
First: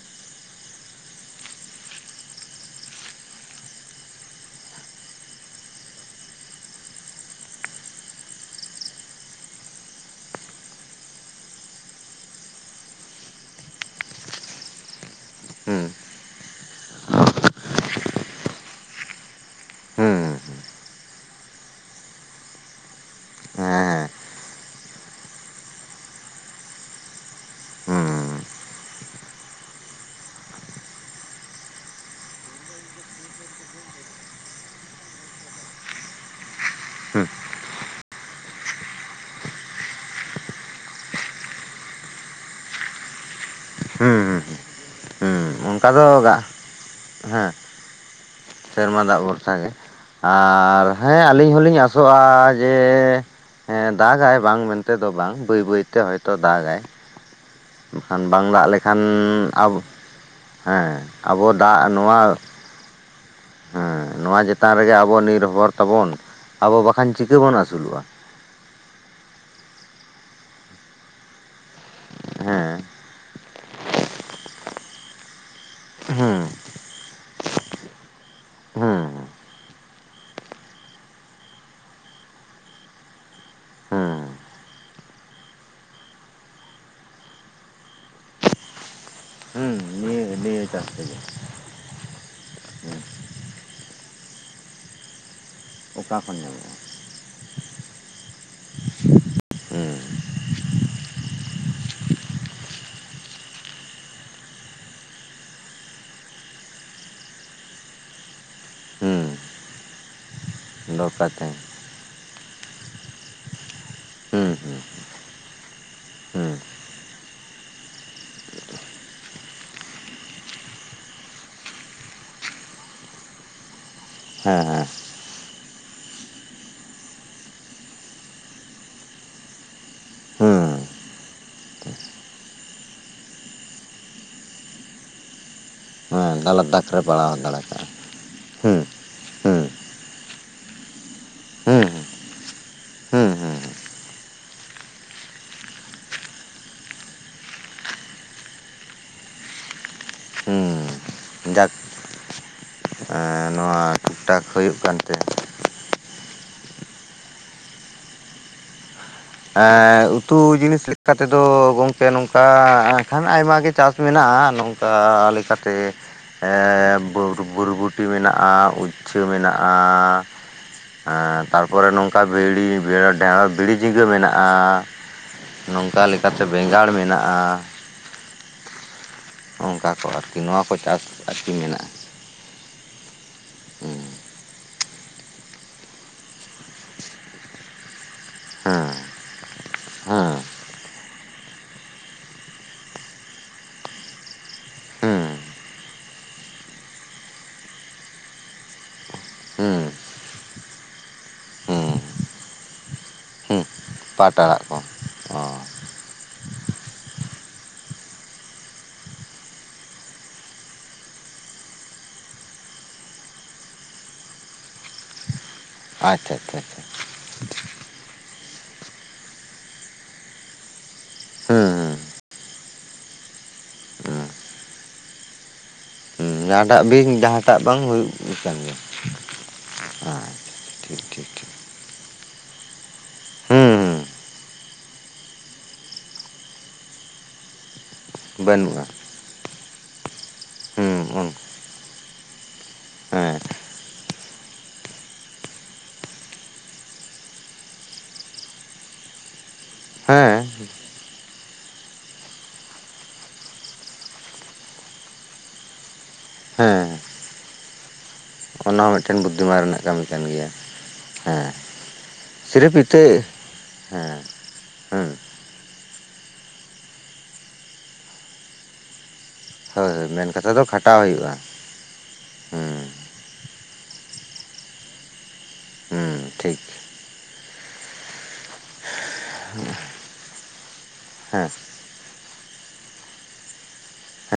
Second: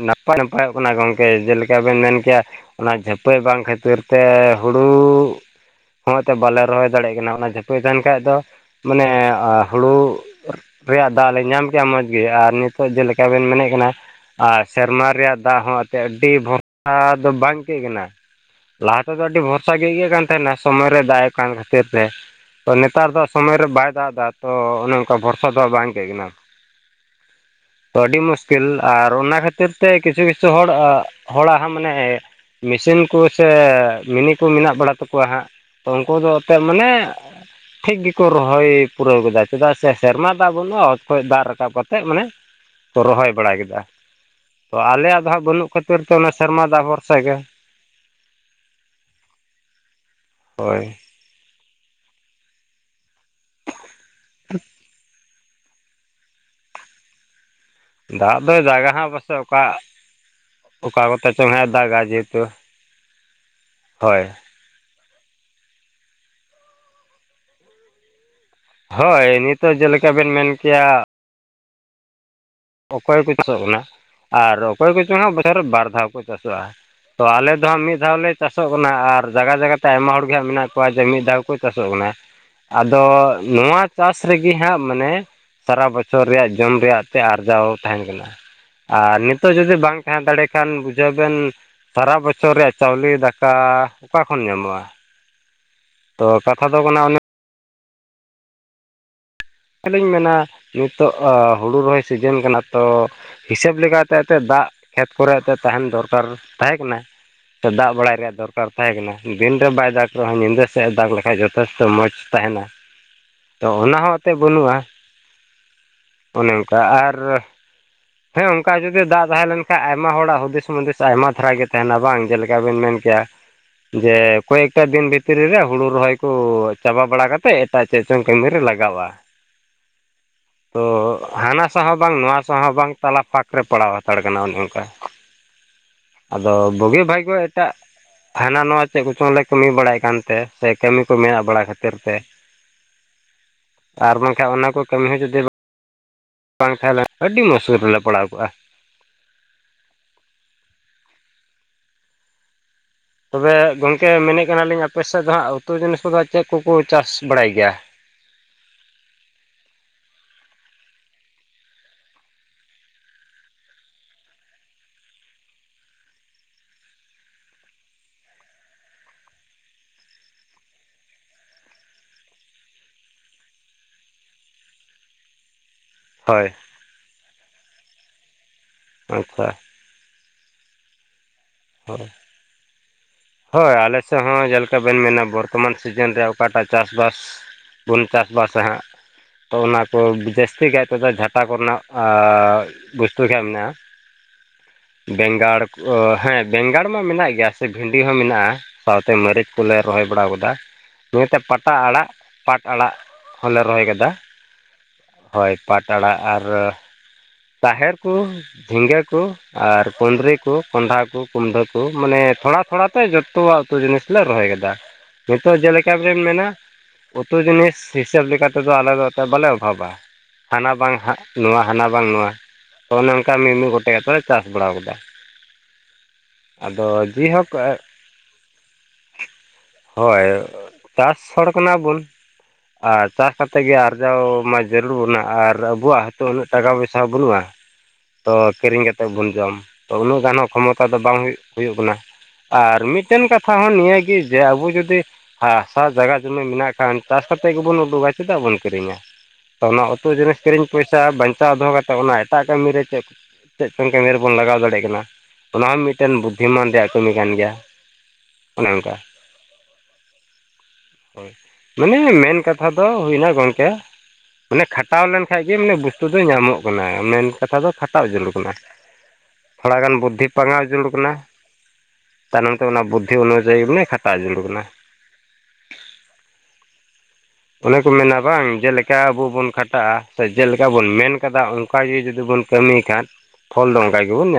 ᱱᱟᱯᱟᱭ ᱱᱟᱯᱟᱭᱚᱜ ᱠᱟᱱᱟ ᱜᱚᱢᱠᱮ ᱡᱮᱞᱮᱠᱟ ᱵᱮᱱ ᱢᱮᱱ ᱠᱮᱜᱼᱟ ᱚᱱᱟ ᱡᱷᱟᱹᱯᱟᱹᱭ ᱵᱟᱝ ᱠᱷᱟᱹᱛᱤᱨ ᱛᱮ ᱦᱩᱲᱩ [unintelligible] ᱵᱟᱞᱮ ᱨᱚᱦᱚᱭ ᱫᱟᱲᱮᱭᱟᱜ ᱠᱟᱱᱟ ᱚᱱᱟ ᱡᱷᱟᱹᱯᱟᱹᱭ ᱛᱟᱦᱮᱱ ᱠᱷᱟᱡ ᱫᱚ ᱢᱟᱱᱮ ᱦᱩᱲᱩ ᱨᱮᱭᱟᱜ ᱫᱟᱜ ᱞᱮ ᱧᱟᱢ ᱠᱮᱭᱟ ᱢᱚᱡᱽ ᱜᱮ ᱟᱨ ᱱᱤᱛᱚᱜ ᱡᱮᱞᱮᱠᱟ ᱵᱮᱱ ᱢᱮᱱᱮᱫ ᱠᱟᱱᱟ ᱟᱨ ᱥᱮᱨᱢᱟ ᱨᱮᱭᱟᱜ ᱫᱟᱜ ᱦᱚᱸ ᱦᱩᱸ ᱮᱛᱮ ᱟᱹᱰᱤ ᱵᱷᱚᱨᱥᱟ ᱫᱚ ᱵᱟᱝ ᱟᱹᱭᱠᱟᱹᱜ ᱠᱟᱱᱟ ᱞᱟᱦᱟ ᱛᱮᱫᱚ ᱟᱹᱰᱤ ᱵᱷᱚᱨᱥᱟ ᱜᱮ ᱤᱭᱟᱹᱟᱹᱜ ᱦᱩᱸ ᱠᱟᱱ ᱛᱟᱦᱮᱱᱟ ᱥᱚᱢᱚᱭ ᱨᱮ ᱫᱟᱜ ᱮ ᱠᱟᱱ ᱠᱷᱟᱹᱛᱤᱨ ᱛᱮ ᱛᱚ ᱱᱮᱛᱟᱨ ᱫᱚ ᱥᱚᱢᱚᱭ ᱨᱮ ᱵᱟᱭ ᱦᱮᱸ ᱫᱟᱜ ᱫᱟ ᱛᱚ ᱚᱱᱮ ᱚᱱᱠᱟ ᱵᱷᱚᱨᱥᱟ ᱫᱚ ᱵᱟᱝ ᱟᱹᱭᱠᱟᱹᱜ ᱠᱟᱱᱟ ᱛᱚ ᱟᱹᱰᱤ ᱦᱩᱸ ᱢᱩᱥᱠᱤᱞ ᱟᱨ ᱟᱨ ᱚᱱᱟ ᱠᱷᱟᱹᱛᱤᱨ ᱛᱮ ᱠᱤᱪᱷᱩ ᱠᱤᱪᱷᱩ ᱦᱚᱲ ᱦᱚᱲᱟᱜ ᱦᱚᱸ ᱢᱟᱱᱮ ᱢᱤᱥᱤᱱ ᱠᱚ ᱥᱮ ᱢᱤᱱᱤ ᱠᱚ ᱢᱮᱱᱟᱜ ᱵᱟᱲᱟ ᱛᱟᱠᱚᱣᱟ ᱦᱟᱸᱜ ᱩᱱᱠᱩ ᱫᱚ ᱚᱛᱮ ᱢᱟᱱᱮ ᱦᱩᱸ ᱴᱷᱤᱠ ᱜᱮᱠᱚ ᱨᱚᱦᱚᱭ ᱯᱩᱨᱟᱹᱣ ᱠᱮᱫᱟ ᱪᱮᱫᱟᱜ ᱥᱮ ᱥᱮᱨᱢᱟ ᱫᱟᱜ ᱵᱟᱹᱱᱩᱜᱼᱟ ᱚᱛ ᱠᱷᱚᱡ ᱫᱟᱜ ᱨᱟᱠᱟᱵ ᱠᱟᱛᱮᱫ ᱢᱟᱱᱮ ᱨᱚᱦᱚᱭ ᱵᱟᱲᱟ ᱠᱮᱫᱟ ᱦᱩᱸ ᱦᱩᱸ ᱦᱩᱸ ᱛᱚ ᱟᱞᱮᱭᱟᱜ ᱫᱚ ᱦᱟᱸᱜ ᱵᱟᱹᱱᱩᱜ ᱚᱱᱠᱟ ᱠᱷᱟᱹᱛᱤᱨ ᱫᱚ ᱛᱮ ᱚᱱᱟ ᱥᱮᱨᱢᱟ ᱫᱟᱜ ᱵᱷᱚᱨᱥᱟ ᱜᱮ ᱦᱮᱸ ᱥᱮᱨᱢᱟ ᱫᱟᱜ ᱵᱷᱚᱨᱥᱟᱜᱮ ᱦᱳᱭ ᱟᱨ ᱦᱮᱸ ᱟᱹᱞᱤᱧ ᱦᱚᱞᱤᱧ ᱟᱥᱚᱜᱼᱟ ᱡᱮ ᱦᱮᱸ ᱫᱟᱜᱟᱭ ᱵᱟᱝ ᱢᱮᱱᱛᱮ ᱫᱚ ᱵᱟᱝ ᱵᱟᱹᱭ ᱵᱟᱹᱭᱛᱮ ᱦᱚᱭᱛᱚ ᱫᱟᱜᱟᱭ ᱵᱟᱠᱷᱟᱱ ᱵᱟᱝ ᱫᱚᱭ ᱫᱟᱜ ᱫᱟᱜᱟ ᱞᱮᱠᱷᱟᱱ ᱦᱟᱸᱜ ᱯᱟᱥᱮᱡ ᱚᱠᱟ ᱟᱵᱚ ᱦᱮᱸ ᱚᱠᱟ ᱠᱚᱛᱮ ᱟᱵᱚ ᱪᱚᱝ ᱦᱟᱸᱜ ᱫᱟᱜ ᱫᱟᱜᱟ ᱱᱚᱣᱟ ᱡᱮᱦᱮᱛᱩ ᱦᱮᱸ ᱦᱳᱭ ᱱᱚᱣᱟ ᱪᱮᱛᱟᱱ ᱨᱮᱜᱮ ᱟᱵᱚ ᱱᱤᱨᱵᱷᱚᱨ ᱛᱟᱵᱚᱱ ᱟᱵᱚ ᱵᱟᱠᱷᱟᱱ ᱪᱤᱠᱟᱹ ᱵᱚᱱ ᱟᱹᱥᱩᱞᱚᱜᱼᱟ ᱦᱚᱭ ᱱᱤᱛᱚᱜ ᱡᱮᱞᱮᱠᱟ ᱵᱤᱱ ᱢᱮᱱ ᱠᱮᱭᱟ ᱦᱮᱸ ᱚᱠᱚᱭ ᱠᱚ ᱪᱟᱥᱚᱜ ᱠᱟᱱᱟ ᱟᱨ ᱚᱠᱚᱭ ᱠᱚᱪᱚᱝ ᱵᱚᱪᱷᱚᱨ ᱵᱟᱨ ᱫᱷᱟᱣ ᱠᱚ ᱦᱩᱸ ᱪᱟᱥᱚᱜᱼᱟ ᱛᱚ ᱟᱞᱮ ᱫᱚ ᱦᱟᱸᱜ ᱢᱤᱫ ᱫᱷᱟᱣ ᱞᱮ ᱪᱟᱥᱚᱜ ᱠᱟᱱᱟ ᱦᱩᱸ ᱟᱨ ᱡᱟᱜᱟ ᱡᱟᱜᱟ ᱛᱮ ᱟᱭᱢᱟ ᱦᱚᱲ ᱜᱮ ᱦᱟᱸᱜ ᱢᱮᱱᱟᱜ ᱠᱚᱣᱟ ᱡᱮ ᱢᱤᱫ ᱫᱷᱟᱣ ᱪᱟᱥᱚᱜ ᱠᱟᱱᱟ ᱟᱫᱚ ᱱᱚᱣᱟ ᱪᱟᱥ ᱦᱩᱸ ᱨᱮᱜᱮ ᱦᱟᱸᱜ ᱢᱟᱱᱮ ᱥᱟᱨᱟ ᱵᱚᱪᱷᱚᱨ ᱨᱮᱭᱟᱜ ᱡᱚᱢ ᱨᱮᱭᱟᱜ ᱛᱮ ᱟᱨ ᱟᱨᱡᱟᱣ ᱛᱟᱦᱮᱱ ᱠᱟᱱᱟ ᱟᱨ ᱱᱤᱛᱚᱜ ᱦᱩᱸ ᱡᱩᱫᱤ ᱵᱟᱝ ᱛᱟᱦᱮᱸ ᱱᱤᱭᱟᱹ ᱫᱟᱲᱮ ᱱᱤᱭᱟᱹ ᱠᱷᱟᱱ ᱪᱟᱥ ᱵᱩᱡᱷᱟᱹᱣ ᱛᱮᱜᱮ ᱵᱮᱱ ᱥᱟᱨᱟ ᱵᱚᱪᱷᱚᱨ ᱨᱮᱭᱟᱜ ᱪᱟᱣᱞᱮ ᱫᱟᱠᱟ ᱚᱠᱟ ᱠᱷᱚᱱ ᱧᱟᱢᱚᱜᱼᱟ ᱚᱠᱟ ᱛᱚ ᱠᱷᱚᱱ ᱠᱟᱛᱷᱟ ᱧᱟᱢᱚᱜᱼᱟ ᱫᱚ ᱠᱟᱱᱟ ᱚᱱᱮ ᱦᱩᱸ ᱟᱫᱚᱧ ᱢᱮᱱᱟ ᱱᱤᱛᱚᱜ ᱦᱩᱲᱩ ᱨᱚᱦᱚᱭ ᱥᱤᱡᱮᱱ ᱠᱟᱱᱟ ᱛᱚ ᱦᱤᱥᱟᱹᱵ ᱞᱮᱠᱟᱛᱮ ᱮᱛᱮᱫ ᱫᱟᱜ ᱠᱷᱮᱛ ᱠᱚᱨᱮ ᱮᱛᱮᱫ ᱛᱟᱦᱮᱱ ᱫᱚᱨᱠᱟᱨ ᱛᱟᱦᱮᱸ ᱠᱟᱱᱟ ᱫᱟᱜ ᱵᱟᱲᱟᱭ ᱨᱮᱭᱟᱜ ᱫᱚᱨᱠᱟᱨ ᱛᱟᱦᱮᱸ ᱠᱟᱱᱟ ᱦᱩᱸ ᱫᱤᱱᱨᱮ ᱵᱟᱭ ᱫᱟᱜᱽ ᱨᱮᱦᱚᱸ ᱧᱤᱫᱟᱹ [inaudible] ᱫᱟᱜᱽ ᱫᱚᱨᱠᱟᱨ ᱞᱮᱠᱷᱟᱡ ᱛᱟᱦᱮᱸ ᱡᱚᱛᱷᱮᱥᱛᱚ ᱢᱚᱡᱽ ᱛᱟᱦᱮᱱᱟ ᱛᱚ ᱚᱱᱟ ᱦᱚᱸ ᱮᱱᱛᱮᱫ ᱦᱩᱸ ᱵᱟᱹᱱᱩᱜᱼᱟ ᱦᱩᱸ ᱚᱱᱮ ᱦᱩᱸ ᱚᱱᱠᱟ ᱟᱨ ᱦᱮᱸ ᱚᱱᱠᱟ ᱡᱩᱫᱤ ᱫᱟᱜ ᱛᱟᱦᱮ ᱞᱮᱱᱠᱷᱟᱱ ᱟᱭᱢᱟ ᱦᱚᱲᱟᱜ ᱦᱩᱫᱤᱥ ᱢᱩᱫᱤᱥ ᱟᱭᱢᱟ ᱫᱷᱟᱨᱟ ᱜᱮ ᱛᱟᱦᱮᱱᱟ ᱵᱟᱝ ᱡᱮᱞᱮᱠᱟ ᱵᱤᱱ ᱢᱮᱱ ᱡᱮ ᱦᱮᱸ ᱠᱚᱭᱮᱠᱟ ᱦᱮᱸ ᱫᱤᱱ ᱵᱷᱤᱛᱨᱤ ᱨᱮ ᱦᱩᱲᱩ ᱨᱚᱦᱚᱭ ᱠᱚ ᱪᱟᱵᱟ ᱵᱟᱲᱟ ᱠᱟᱛᱮᱫ [inaudible] ᱪᱚᱝ ᱠᱟᱹᱢᱤ ᱨᱮ ᱞᱟᱜᱟᱣᱟ ᱦᱩᱸ ᱛᱚ ᱦᱟᱱᱟ ᱥᱟᱶ ᱦᱚᱸ ᱵᱟᱝ ᱱᱚᱣᱟ ᱥᱟᱶ ᱦᱚᱸ ᱵᱟᱝ ᱛᱟᱞᱟ ᱯᱷᱟᱠ ᱨᱮ ᱯᱟᱲᱟᱣ ᱦᱟᱛᱟᱲ ᱠᱟᱱᱟ ᱚᱱᱮ ᱚᱱᱠᱟ [unintelligible] ᱟᱫᱚ ᱫᱟᱜᱽ ᱵᱩᱜᱤ ᱨᱮ ᱵᱷᱟᱭᱜᱳ ᱯᱟᱲᱟᱣ ᱫᱟᱲᱮ ᱮᱴᱟᱜ ᱠᱟᱜᱼᱟ ᱦᱟᱱᱟ ᱦᱩᱸ ᱱᱚᱣᱟ ᱯᱮ ᱵᱚᱪᱷᱚᱨ ᱞᱮ ᱦᱩᱸ ᱠᱟᱹᱢᱤ ᱵᱟᱲᱟᱭᱮᱫ ᱠᱟᱱ ᱛᱟᱦᱮ ᱥᱮ ᱠᱟᱹᱢᱤ ᱠᱚ ᱢᱮᱱᱟᱜ ᱵᱟᱲᱟ ᱦᱩᱸ ᱠᱷᱟᱹᱛᱤᱨ ᱛᱮ ᱦᱩᱸ ᱦᱩᱸ ᱟᱨ ᱵᱟᱝᱠᱷᱟᱱ ᱚᱱᱟ ᱠᱚ ᱠᱟᱹᱢᱤ ᱦᱚᱸ ᱡᱩᱫᱤ ᱵᱟᱝ ᱵᱟᱝ ᱛᱟᱦᱮᱸ ᱞᱮᱱ ᱟᱹᱰᱤ ᱢᱩᱥᱠᱤᱞ ᱨᱮᱞᱮ ᱯᱟᱲᱟᱣ ᱠᱚᱜᱼᱟ᱾ ᱦᱩᱸ ᱡᱟᱠ ᱛᱚᱵᱮ ᱱᱚᱣᱟ ᱜᱚᱝᱠᱮ ᱴᱩᱠ ᱴᱟᱠ ᱢᱮᱱᱮᱫ ᱦᱩᱭᱩᱜ ᱠᱟᱱᱟᱞᱤᱧ ᱟᱯᱮ ᱠᱟᱱᱛᱮ ᱥᱮᱫ ᱫᱚ ᱦᱟᱸᱜ ᱩᱛᱩ ᱡᱤᱱᱤᱥ ᱠᱚᱫᱚ ᱪᱮᱫ ᱠᱚ ᱠᱚ ᱪᱟᱥ ᱵᱟᱲᱟᱭ ᱜᱮᱭᱟ ᱮᱻᱻ ᱩᱛᱩ ᱡᱤᱱᱤᱥ ᱞᱮᱠᱟᱛᱮ ᱫᱚ ᱜᱚᱝᱠᱮ ᱱᱚᱝᱠᱟ ᱟᱠᱷᱟᱱ ᱟᱭᱢᱟ ᱜᱮ ᱪᱟᱥ ᱢᱮᱱᱟᱜᱼᱟ ᱱᱚᱝᱠᱟ ᱞᱮᱠᱟᱛᱮ ᱮᱻᱻᱵᱩᱨ ᱵᱨᱵᱩᱴᱤ ᱢᱮᱱᱟᱜᱼᱟ ᱩᱪᱪᱷᱟᱹ ᱢᱮᱱᱟᱜᱼᱟ ᱟᱸᱻᱛᱟᱨᱯᱚᱨᱮ ᱱᱚᱝᱠᱟ ᱵᱷᱤᱲᱤ ᱵᱦᱮᱸᱨᱳ ᱰᱷᱮᱨᱚᱥ ᱵᱷᱤᱲᱤ ᱡᱤᱝ ᱜᱟ. ᱢᱮᱱᱟᱜᱼᱟ ᱱᱚᱝᱠᱟ ᱞᱮᱠᱟᱛᱮ ᱦᱳᱭ ᱵᱮᱸᱜᱟᱲ ᱢᱮᱱᱟᱜᱼᱟ ᱚᱪᱪᱷᱟ ᱚᱝᱠᱟ ᱠᱚ ᱟᱨᱠᱤ ᱱᱚᱣᱟ ᱠᱚ ᱪᱟᱥ ᱟᱨᱠᱤ ᱢᱮᱱᱟᱜᱼᱟ [unintelligible] ᱦᱳᱭ ᱦᱮᱸ ᱟᱞᱮᱥᱮᱫ ᱦᱚᱸ ᱡᱮᱞᱮᱠᱟ ᱵᱮᱱ ᱢᱮᱱᱟ ᱵᱚᱨᱛᱚᱢᱟᱱ ᱥᱤᱡᱤᱱ ᱨᱮ ᱚᱠᱟᱴᱟᱜ ᱪᱟᱥᱵᱟᱥ ᱵᱩᱱ ᱪᱟᱥᱵᱟᱥᱟ ᱦᱟᱸᱜ ᱦᱮᱸ ᱛᱚ ᱚᱱᱟᱠᱚ ᱦᱮᱸ ᱡᱟᱹᱥᱛᱤ ᱠᱟᱭ ᱛᱮᱫᱚ ᱡᱷᱟᱴᱟ ᱠᱚ ᱨᱮᱱᱟᱜ ᱟᱻᱻᱜ ᱵᱚᱥᱛᱩ ᱠᱷᱮ ᱢᱮᱱᱟᱜᱼᱟ ᱦᱮᱸ ᱵᱮᱸᱜᱟᱲ ᱠᱚ ᱦᱮᱸ ᱵᱮᱸᱜᱟᱲ ᱢᱟ ᱢᱮᱱᱟᱜ ᱜᱮᱭᱟ ᱥᱮ ᱵᱷᱤ ᱰᱤ ᱦᱚᱸ ᱢᱮᱱᱟᱜᱼᱟ ᱥᱟᱶᱛᱮ ᱢᱟᱹᱨᱤᱪ ᱠᱚᱞᱮ ᱦᱮᱸ ᱨᱚᱦᱚᱭ ᱵᱟᱲᱟᱣ ᱠᱟᱣᱫᱟ ᱛᱚ ᱮᱱᱛᱮ ᱯᱟᱴᱟ ᱦᱮᱸ ᱟᱲᱟᱜ ᱯᱟᱴ ᱟᱲᱟᱜ ᱦᱚᱞᱮ ᱦᱮᱸ ᱨᱚᱦᱚᱭ ᱠᱟᱫᱟ ᱯᱟᱴ ᱟᱲᱟᱜ ᱠᱚ ᱚ ᱦᱚᱭ ᱯᱟᱴ ᱟᱲᱟᱜ ᱟᱨ ᱛᱟᱦᱮᱨ ᱠᱩ ᱡᱷᱤᱸᱜᱟᱹ ᱠᱩ ᱟᱨ ᱠᱩᱸᱫᱽᱨᱤ ᱠᱩ ᱠᱚᱸᱰᱷᱟ ᱠᱚ ᱠᱩᱢᱰᱟᱹ ᱠᱚ ᱢᱟᱱᱮ ᱛᱷᱚᱲᱟ ᱛᱷᱚᱲᱟ ᱡᱚᱛᱚᱣᱟᱜ ᱩᱛᱩ ᱡᱤᱱᱤᱥ ᱞᱮ ᱨᱚᱦᱚᱭ ᱠᱮᱫᱟ ᱡᱷᱚ ᱛᱚ ᱡᱮᱞᱮᱠᱟ ᱵᱮᱱ ᱟᱪᱪᱷᱟ ᱢᱮᱱᱟ ᱟᱪᱪᱷᱟ ᱟᱪᱪᱷᱟ ᱩᱛᱩ ᱡᱤᱱᱤᱥ ᱦᱤᱥᱟᱹᱵ ᱞᱮᱠᱟ ᱛᱮᱫᱚ ᱟᱞᱮ ᱫᱚ ᱛᱚᱵᱟᱞᱮ ᱚᱵᱷᱟᱵᱟ ᱦᱟᱱᱟ ᱵᱟᱝ ᱦᱟᱸᱜ ᱱᱚᱣᱟ ᱦᱮᱸ ᱦᱟᱱᱟ ᱦᱮᱸ ᱵᱟᱝ ᱱᱚᱣᱟ ᱚᱱᱮ ᱚᱝᱠᱟ ᱢᱤᱢᱤᱫ ᱜᱚᱴᱮᱡ ᱟᱛᱮ ᱦᱮᱸ ᱪᱟᱥ ᱵᱟᱲᱟ ᱠᱟᱣᱫᱟ ᱦᱮᱸ ᱡᱟᱦᱟᱸᱴᱟᱜ ᱟᱫᱚ ᱵᱤᱱ ᱡᱮᱦᱳᱠ ᱡᱟᱦᱟᱸᱴᱟᱜ ᱵᱟᱝ ᱦᱩᱭᱩᱜ ᱠᱟᱱ ᱜᱮᱭᱟ ᱟᱪᱪᱷᱟ ᱦᱚᱭ ᱴᱷᱤᱠ ᱪᱟᱥ ᱴᱷᱤᱠ ᱦᱚᱲ ᱴᱷᱤᱠ ᱠᱟᱱᱟᱵᱚᱱ ᱟᱨ ᱪᱟᱥ ᱠᱟᱛᱮᱫ ᱜᱮ ᱦᱮᱸ ᱟᱨᱡᱟᱣ ᱢᱟ ᱡᱟᱹᱨᱩᱲ ᱵᱚᱱᱟ ᱟᱨ ᱟᱵᱚᱣᱟᱜ ᱦᱤᱛᱚᱜ ᱢᱤᱫ ᱴᱟᱠᱟ ᱯᱚᱭᱥᱟ ᱦᱚᱸ ᱵᱟᱹᱱᱩᱜᱼᱟ ᱛᱚ ᱦᱮᱸ ᱵᱟᱹᱱᱩᱜᱼᱟ ᱠᱤᱨᱤᱧ ᱠᱟᱛᱮᱜ ᱵᱚᱱ ᱡᱚᱢ ᱛᱚ ᱩᱱᱟᱹᱜ ᱜᱟᱱ ᱦᱚᱸ ᱠᱷᱚᱢᱚᱛᱟ ᱦᱮᱸ ᱫᱚ ᱵᱟᱝ ᱦᱩᱭᱩᱜ ᱠᱟᱱᱟ ᱟᱨ ᱢᱤᱫᱴᱮᱱ ᱦᱮᱸ ᱠᱟᱛᱷᱟ ᱦᱚᱸ ᱱᱤᱭᱟᱹᱜᱮ ᱡᱮ ᱟᱵᱚ ᱡᱩᱫᱤ ᱦᱟ ᱦᱟᱥᱟ ᱡᱟᱭᱜᱟ ᱡᱩᱢᱤᱱ ᱢᱮᱱᱟᱜ ᱠᱷᱟᱱ ᱪᱟᱥ ᱠᱟᱛᱮᱫ ᱜᱮᱵᱚᱱ ᱩᱰᱩᱠᱟ ᱪᱮᱫᱟᱜ ᱵᱚᱱ ᱠᱤᱨᱤᱧᱟ ᱛᱚ ᱚᱱᱟ ᱩᱛᱩ ᱦᱮᱸ ᱡᱤᱱᱤᱥ ᱠᱤᱨᱤᱧ ᱯᱚᱭᱥᱟ ᱵᱟᱧᱪᱟᱣ ᱫᱚᱦᱚ ᱠᱟᱛᱮᱫ ᱚᱱᱟ ᱮᱴᱟᱜ ᱠᱟᱹᱢᱤ ᱨᱮ ᱪᱮᱫ ᱛᱮᱫ ᱠᱟᱱ ᱠᱟᱹᱢᱤ ᱨᱮᱵᱚᱱ ᱞᱟᱜᱟᱣ ᱫᱟᱲᱮᱭᱟᱜ ᱠᱟᱱᱟ ᱚᱱᱟ ᱦᱚᱸ ᱢᱤᱫᱴᱮᱱ ᱵᱩᱫᱽᱫᱷᱤᱢᱟᱱ ᱦᱮᱸ ᱨᱮᱭᱟᱜ ᱠᱟᱹᱢᱤ ᱠᱟᱱ ᱜᱮᱭᱟ ᱚᱱᱮ ᱚᱱᱟ ᱦᱚᱸ ᱚᱱᱠᱟ ᱢᱤᱫᱴᱮᱱ ᱵᱩᱫᱽᱫᱷᱤᱢᱟᱱ ᱨᱮᱱᱟᱜ ᱠᱟᱹᱢᱤ ᱠᱟᱱ ᱜᱮᱭᱟ ᱦᱳᱭ ᱦᱮᱸ ᱢᱟᱱᱮ ᱢᱮᱱ ᱠᱟᱛᱷᱟ ᱥᱤᱨᱤᱯ ᱫᱚ ᱤᱛᱟᱹ ᱦᱩᱭᱱᱟ ᱜᱚᱝᱠᱮ ᱦᱮᱸ ᱢᱟᱱᱮ ᱠᱷᱟᱴᱟᱣ ᱦᱮᱸ ᱞᱮᱱᱠᱷᱟᱱ ᱜᱮ ᱵᱩᱥᱛᱩ ᱫᱚ ᱧᱟᱢᱚᱜ ᱠᱟᱱᱟ ᱢᱮᱱ ᱠᱟᱛᱷᱟ ᱫᱚ ᱠᱷᱟᱴᱟᱣ ᱡᱟᱹᱨᱩᱲ ᱠᱟᱱᱟ ᱦᱳᱭ ᱛᱷᱚᱲᱟᱜᱟᱱ ᱦᱳᱭ ᱵᱩᱫᱽᱫᱷᱤ ᱢᱮᱱ ᱠᱟᱛᱷᱟ ᱫᱚ ᱯᱟᱸᱜᱟᱣ ᱡᱩᱲᱩᱨ ᱠᱷᱟᱴᱟᱣ ᱠᱟᱱᱟ ᱦᱩᱭᱩᱜᱼᱟ ᱛᱟᱭᱱᱚᱢ ᱛᱮ ᱚᱱᱟ ᱦᱮᱸ ᱵᱩᱫᱽ ᱛᱷᱤ ᱚᱱᱩᱡᱟᱭᱤ ᱢᱟᱱᱮ ᱠᱷᱟᱴᱟᱣ ᱡᱩᱲᱩᱨ ᱠᱟᱱᱟ ᱦᱩᱸ ᱴᱷᱤᱠ ᱚᱱᱮ ᱠᱚ ᱢᱮᱱᱟ ᱵᱟᱝ ᱡᱮᱞᱮᱠᱟ ᱟᱵᱚ ᱵᱚᱱ ᱠᱷᱟᱴᱟᱜᱼᱟ ᱥᱮ ᱡᱮᱞ ᱪᱮᱠᱟ ᱵᱚᱱ ᱢᱮᱱ ᱠᱟᱫᱟ ᱦᱮᱸ ᱚᱱᱠᱟᱜᱮ ᱡᱩᱫᱤ ᱵᱚᱱ ᱠᱟᱹᱢᱤ ᱠᱷᱟᱱ ᱯᱷᱚᱞ ᱫᱚ ᱚᱱᱠᱟ ᱜᱮᱵᱚᱱ ᱧᱟᱢ